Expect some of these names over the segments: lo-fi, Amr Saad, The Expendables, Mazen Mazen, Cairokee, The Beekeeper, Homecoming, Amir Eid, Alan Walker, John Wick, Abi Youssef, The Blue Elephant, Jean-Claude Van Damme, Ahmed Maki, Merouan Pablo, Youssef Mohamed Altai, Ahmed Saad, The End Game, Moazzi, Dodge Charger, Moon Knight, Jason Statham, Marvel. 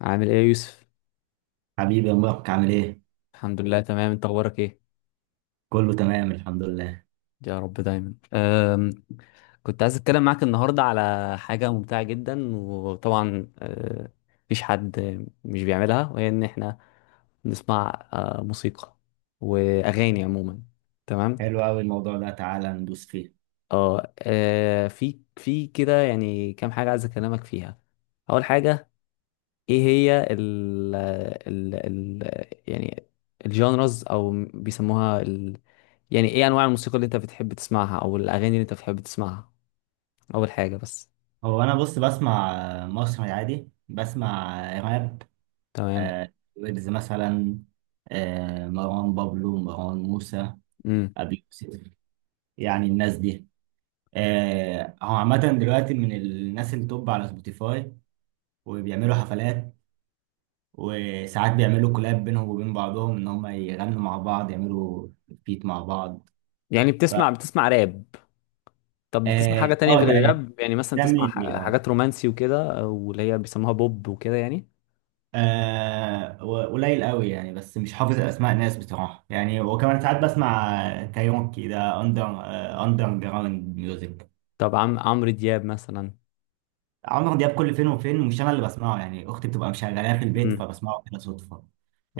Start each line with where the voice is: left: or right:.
left: عامل ايه يا يوسف؟
right: حبيبي يا مبارك، عامل ايه؟
left: الحمد لله تمام. انت اخبارك ايه؟
right: كله تمام الحمد لله.
left: يا رب دايما. كنت عايز اتكلم معاك النهارده على حاجه ممتعه جدا، وطبعا مفيش حد مش بيعملها، وهي ان احنا نسمع موسيقى واغاني عموما. تمام.
right: حلو قوي الموضوع ده، تعالى ندوس فيه.
left: اه أه، في كده يعني كام حاجه عايز اكلمك فيها. اول حاجه، ايه هي ال ال ال يعني الجانرز او بيسموها، يعني ايه انواع الموسيقى اللي انت بتحب تسمعها، او الاغاني اللي انت بتحب تسمعها اول حاجه بس.
right: هو انا بص بسمع مصري عادي، بسمع راب،
left: تمام.
right: ويجز مثلا، مروان بابلو، مروان موسى،
left: امم
right: ابي يوسف. يعني الناس دي، هو عامة دلوقتي من الناس اللي توب على سبوتيفاي، وبيعملوا حفلات، وساعات بيعملوا كولاب بينهم وبين بعضهم، ان هم يغنوا مع بعض، يعملوا بيت مع بعض.
left: يعني
right: ف
left: بتسمع راب. طب بتسمع حاجه
right: اه
left: تانية
right: آه،
left: غير
right: ده
left: الراب؟ يعني مثلا
right: ده
left: بتسمع
right: مين لي
left: حاجات رومانسي وكده، او اللي هي بيسموها بوب وكده يعني.
right: آه قليل قوي يعني، بس مش حافظ اسماء ناس بصراحه يعني. وكمان ساعات بسمع كايروكي، ده اندر اندر جراوند ميوزك.
left: طب عمرو دياب مثلا؟
right: عمرو دياب كل فين وفين، مش انا اللي بسمعه يعني، اختي بتبقى مشغلاه في البيت،
left: امم
right: فبسمعه كده صدفه.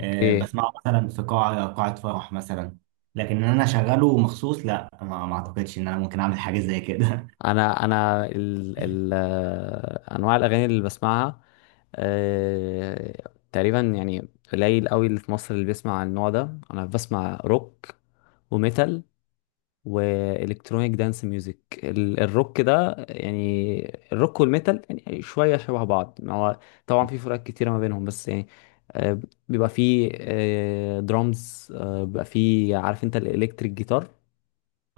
right: آه، بسمعه مثلا في قاعه فرح مثلا، لكن ان انا اشغله مخصوص، لا، ما اعتقدش ان انا ممكن اعمل حاجه زي كده.
left: انا ال ال آه، انواع الاغاني اللي بسمعها، تقريبا يعني قليل قوي اللي في مصر اللي بيسمع النوع ده. انا بسمع روك وميتال والكترونيك دانس ميوزك. الروك ده يعني، الروك والميتال يعني شويه شبه بعض، ما هو طبعا في فروقات كتيره ما بينهم بس يعني آه، بيبقى فيه درامز، بيبقى فيه عارف انت الالكتريك جيتار.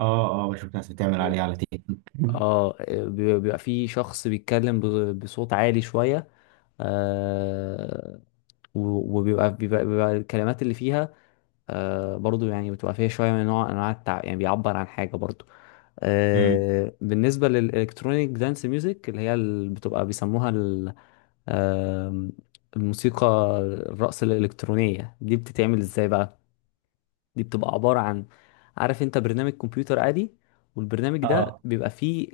right: اه اه، بشوف ناس بتعمل عليه على تيك توك.
left: اه، بيبقى في شخص بيتكلم بصوت عالي شوية. آه وبيبقى بيبقى, بيبقى الكلمات اللي فيها برضو، يعني بتبقى فيها شوية من نوع أنواع يعني بيعبر عن حاجة برضو.
right: أمم.
left: بالنسبة للإلكترونيك دانس ميوزك اللي هي اللي بتبقى بيسموها آه الموسيقى الرقص الإلكترونية دي بتتعمل إزاي بقى؟ دي بتبقى عبارة عن، عارف انت، برنامج كمبيوتر عادي، والبرنامج ده
right: اه
left: بيبقى فيه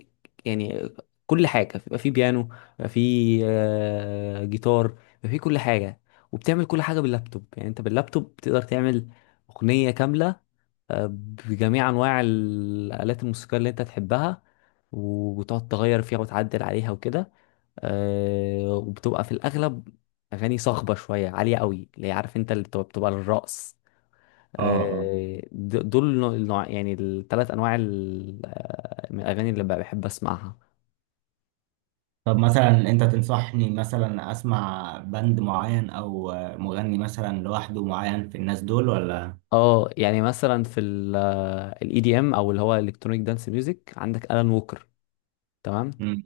left: يعني كل حاجة. بيبقى فيه بيانو، بيبقى فيه جيتار، بيبقى فيه كل حاجة. وبتعمل كل حاجة باللابتوب. يعني انت باللابتوب بتقدر تعمل أغنية كاملة آه، بجميع أنواع الآلات الموسيقية اللي انت تحبها، وبتقعد تغير فيها وتعدل عليها وكده. وبتبقى في الأغلب أغاني صاخبة شوية عالية قوي، اللي هي عارف انت اللي بتبقى للرقص.
right: اه،
left: دول يعني الثلاث انواع من الاغاني اللي بقى بحب اسمعها.
right: طب مثلا انت تنصحني مثلا اسمع بند معين او مغني مثلا لوحده معين في الناس دول ولا؟
left: اه، يعني مثلا في الاي دي ام، او اللي هو الكترونيك دانس ميوزك، عندك الان ووكر. تمام.
right: مم.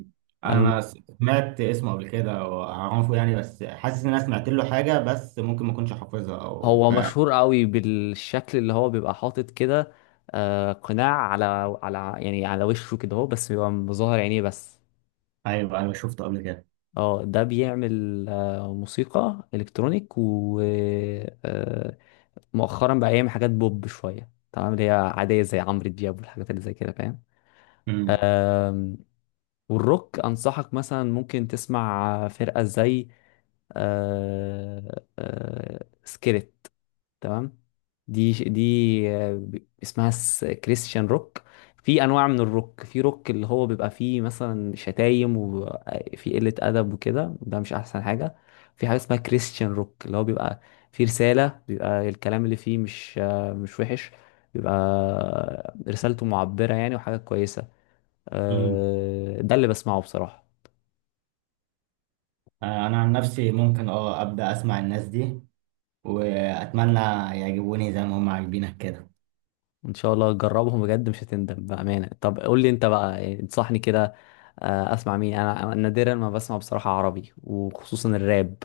left: الان
right: انا
left: ووكر
right: سمعت اسمه قبل كده واعرفه يعني، بس حاسس ان انا سمعت له حاجة، بس ممكن ما اكونش حافظها او
left: هو
right: ف...
left: مشهور قوي بالشكل اللي هو بيبقى حاطط كده قناع على يعني على وشه كده اهو، بس بيبقى مظهر عينيه بس.
right: ايوه ايوه، شفته قبل كده.
left: اه، ده بيعمل موسيقى الكترونيك و آه، مؤخرا بقى يعمل حاجات بوب شويه، تمام، اللي هي عاديه زي عمرو دياب والحاجات اللي زي كده، فاهم.
right: مم.
left: آم، والروك انصحك مثلا ممكن تسمع فرقه زي سكيلت. تمام. دي اسمها كريستيان روك. في انواع من الروك، في روك اللي هو بيبقى فيه مثلا شتايم وفي قلة ادب وكده، ده مش احسن حاجة. في حاجة اسمها كريستيان روك اللي هو بيبقى فيه رسالة، بيبقى الكلام اللي فيه مش مش وحش، بيبقى رسالته معبرة يعني وحاجة كويسة.
right: مم.
left: ده اللي بسمعه بصراحة.
right: انا عن نفسي ممكن اه ابدا اسمع الناس دي، واتمنى يعجبوني زي ما هم عاجبينك كده.
left: ان شاء الله جربهم بجد مش هتندم بامانه. طب قول لي انت بقى إيه، انصحني كده اسمع مين. انا أنا نادرا ما بسمع بصراحه عربي، وخصوصا الراب.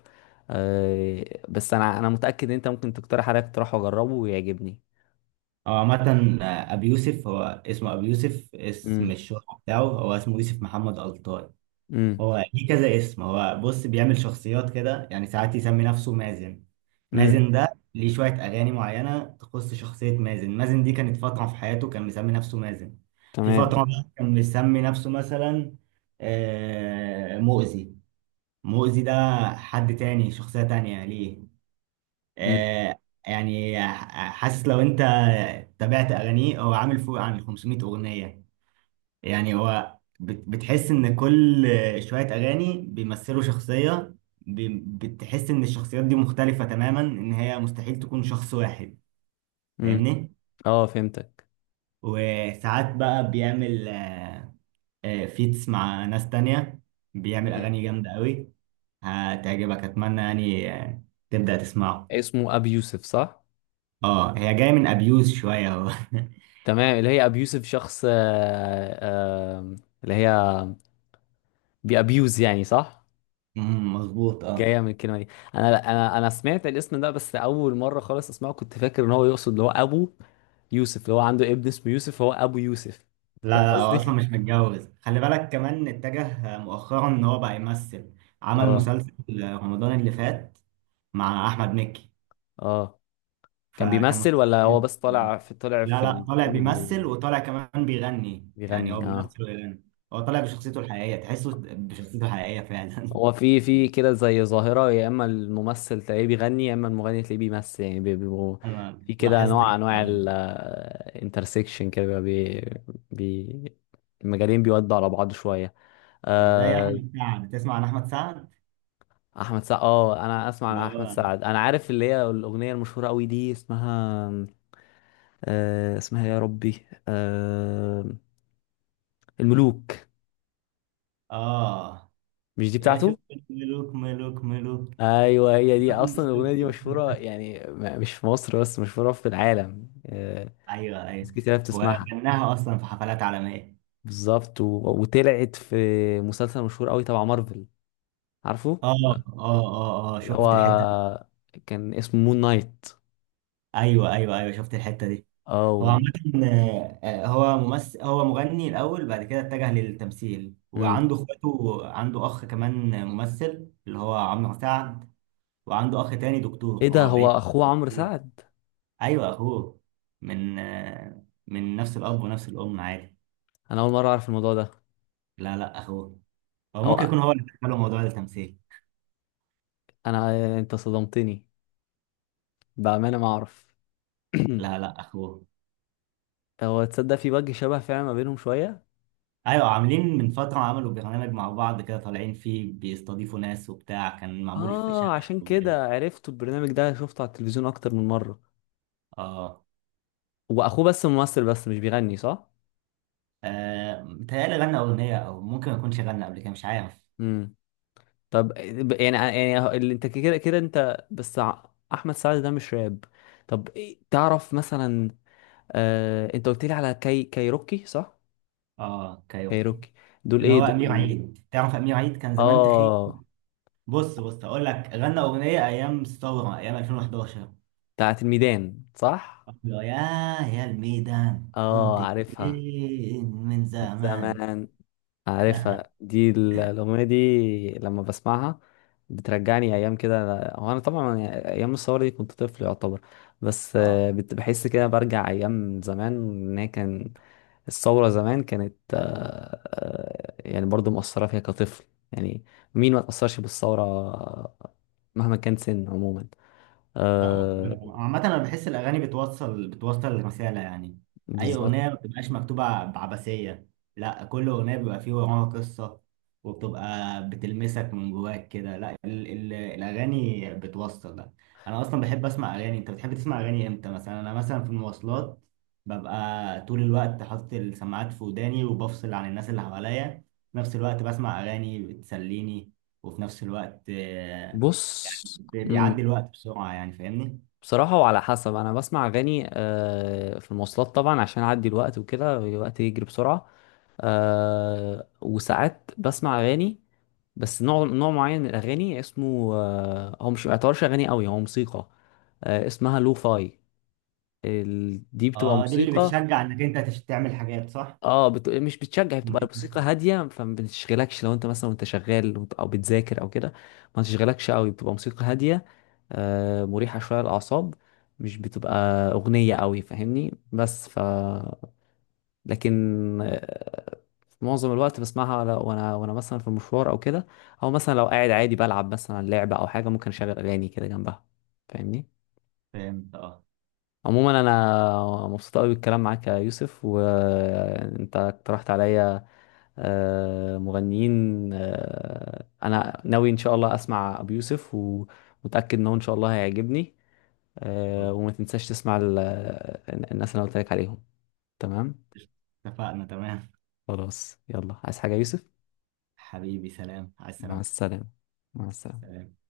left: آه، بس انا متاكد ان انت ممكن تقترح عليا اقتراح واجربه ويعجبني.
right: هو عامة أبي يوسف، هو اسمه أبي يوسف، اسم
left: امم
right: الشهرة بتاعه. هو اسمه يوسف محمد ألطاي.
left: امم
right: هو ليه كذا اسم؟ هو بص بيعمل شخصيات كده يعني، ساعات يسمي نفسه مازن.
left: امم
right: مازن ده ليه شوية أغاني معينة تخص شخصية مازن. مازن دي كانت فترة في حياته كان مسمي نفسه مازن. في
left: تمام.
right: فترة بقى كان مسمي نفسه مثلا مؤذي. مؤذي ده حد تاني، شخصية تانية ليه.
left: امم
right: آه، يعني حاسس لو انت تابعت أغانيه، هو عامل فوق عن 500 أغنية يعني. هو بتحس ان كل شوية اغاني بيمثلوا شخصية، بتحس ان الشخصيات دي مختلفة تماما، ان هي مستحيل تكون شخص واحد.
left: امم
right: فاهمني؟
left: اه فهمتك.
right: وساعات بقى بيعمل فيتس مع ناس تانية، بيعمل
left: امم
right: اغاني جامدة قوي هتعجبك. اتمنى يعني تبدأ تسمعه.
left: اسمه ابي يوسف صح؟
right: اه، هي جاية من ابيوز شوية. هو
left: تمام، اللي هي ابي يوسف شخص آه، اللي هي بيابيوز يعني، صح.
right: مم، مظبوط اه.
left: جايه من الكلمه دي. انا سمعت الاسم ده بس اول مره خالص اسمعه، كنت فاكر ان هو يقصد اللي هو ابو يوسف، اللي هو عنده ابن اسمه يوسف، هو ابو يوسف،
right: لا
left: فاهم
right: لا، هو اصلا مش
left: قصدي.
right: متجوز. خلي بالك كمان اتجه مؤخرا ان هو بقى يمثل. عمل
left: اه.
right: مسلسل رمضان اللي فات مع احمد مكي،
left: اه، كان
right: فكان
left: بيمثل
right: مسلسل
left: ولا
right: حلو.
left: هو بس طالع في، طلع في
right: لا لا،
left: الفيلم؟
right: طالع بيمثل،
left: بي...
right: وطالع كمان بيغني، يعني هو
left: بيغني، اه.
right: بيمثل ويغني. هو طالع بشخصيته الحقيقية، تحسه بشخصيته الحقيقية فعلا.
left: هو في كده زي ظاهره، يا اما الممثل تلاقيه بيغني، يا اما المغني تلاقيه بيمثل، يعني بيبقوا
right: انا
left: في كده
right: لاحظت
left: نوع
right: كده.
left: انواع الانترسكشن كده، بي... المجالين بيودوا على بعض شويه.
right: زي
left: آه
right: احمد سعد، تسمع عن احمد سعد؟
left: احمد سعد، اه انا اسمع
right: اللي
left: عن احمد
right: هو
left: سعد، انا عارف اللي هي الاغنيه المشهوره قوي دي اسمها اسمها يا ربي، الملوك.
right: اه،
left: مش دي
right: يا شوف،
left: بتاعته؟
right: ملوك ملوك ملوك.
left: ايوه هي دي.
right: مفيش
left: اصلا
right: سكوت.
left: الاغنيه دي مشهوره يعني، مش في مصر بس، مشهوره في العالم
right: ايوه
left: ناس
right: ايوه،
left: كتير بتسمعها.
right: وغناها اصلا في حفلات عالميه.
left: بالظبط وطلعت في مسلسل مشهور قوي تبع مارفل، عارفه
right: اه
left: لا؟
right: اه اه اه،
left: اللي
right: شفت الحته دي.
left: هو كان اسمه مون نايت.
right: ايوه ايوه ايوه، شفت الحته دي.
left: اه
right: هو عامه هو ممثل، هو مغني الاول، بعد كده اتجه للتمثيل.
left: مم.
right: وعنده اخواته، عنده اخ كمان ممثل اللي هو عمرو سعد، وعنده اخ تاني دكتور
left: ايه ده،
right: هو
left: هو
right: بعيد.
left: اخوه عمرو سعد؟
right: ايوه اخوه، من من نفس الاب ونفس الام، عادي.
left: انا اول مره اعرف الموضوع ده.
right: لا لا اخوه. هو ممكن
left: هو
right: يكون هو اللي دخله موضوع التمثيل.
left: انا انت صدمتني بامانه ما اعرف.
right: لا لا اخوه.
left: هو تصدق في وجه شبه فعلا ما بينهم شويه.
right: ايوه، عاملين من فترة عملوا برنامج مع بعض كده، طالعين فيه بيستضيفوا ناس وبتاع، كان معمول في شقة
left: اه عشان
right: أو فيلا.
left: كده عرفت البرنامج ده، شفته على التلفزيون اكتر من مره.
right: اه
left: واخوه بس ممثل بس مش بيغني صح؟
right: متهيألي غنى أغنية، أو ممكن ما يكونش غنى قبل كده، مش عارف.
left: امم طب يعني يعني اللي انت كده كده انت بس احمد سعد ده مش راب. طب تعرف مثلا انت قلت لي على كايروكي صح؟
right: اه كايوكي
left: كايروكي دول،
right: اللي
left: ايه
right: هو أمير
left: دول؟
right: عيد، تعرف أمير عيد كان زمان تخين؟
left: اه،
right: بص بص، أقول لك، غنى أغنية أيام الثورة، أيام 2011.
left: بتاعت الميدان صح.
right: يا يا الميدان،
left: اه
right: كنت
left: عارفها
right: فين من
left: من
right: زمان؟
left: زمان. عارفها دي الأغنية دي لما بسمعها بترجعني أيام كده. هو أنا طبعا يعني أيام الثورة دي كنت طفل يعتبر، بس
right: اه
left: بحس كده برجع أيام زمان، إن هي كان الثورة زمان كانت يعني برضو مؤثرة فيها كطفل. يعني مين ما تأثرش بالثورة مهما كان سن، عموما
right: لا،
left: آه
right: عامة أنا بحس الأغاني بتوصل رسالة يعني، أي
left: بالظبط.
right: أغنية ما بتبقاش مكتوبة بعبثية، لا كل أغنية بيبقى فيه وراها قصة، وبتبقى بتلمسك من جواك كده. لا، ال ال الأغاني بتوصل ده. أنا أصلا بحب أسمع أغاني. أنت بتحب تسمع أغاني إمتى؟ مثلا أنا مثلا في المواصلات ببقى طول الوقت حاطط السماعات في وداني، وبفصل عن الناس اللي حواليا، في نفس الوقت بسمع أغاني بتسليني، وفي نفس الوقت
left: بص،
right: بيعدي الوقت بسرعة يعني. فاهمني؟
left: بصراحة وعلى حسب. أنا بسمع أغاني في المواصلات طبعا عشان أعدي الوقت وكده، الوقت يجري بسرعة. وساعات بسمع أغاني بس نوع معين من الأغاني، اسمه هو مش، ما يعتبرش أغاني قوي، هو موسيقى اسمها لو فاي. دي بتبقى
right: اه دي اللي
left: موسيقى.
right: بتشجع انك انت تعمل حاجات صح؟
left: اه مش بتشجع، بتبقى
right: ممكن
left: الموسيقى
right: تسمع.
left: هاديه، فما بتشغلكش لو انت مثلا وانت شغال او بتذاكر او كده، ما تشغلكش قوي، بتبقى موسيقى هاديه مريحه شويه للاعصاب. مش بتبقى اغنيه قوي، فاهمني، بس لكن في معظم الوقت بسمعها، وانا مثلا في المشوار او كده، او مثلا لو قاعد عادي بلعب مثلا لعبه او حاجه، ممكن اشغل اغاني كده جنبها. فاهمني.
right: فهمت اه.
left: عموما انا مبسوط قوي بالكلام معاك يا يوسف، وانت اقترحت عليا مغنيين. انا ناوي ان شاء الله اسمع ابو يوسف، ومتاكد انه ان شاء الله هيعجبني.
right: ان شاء الله.
left: وما تنساش تسمع الناس اللي أنا قلت لك عليهم. تمام.
right: اتفقنا تمام.
left: خلاص يلا، عايز حاجه يا يوسف؟
right: حبيبي، سلام على
left: مع
right: السلامة.
left: السلامه. مع السلامه.
right: سلام.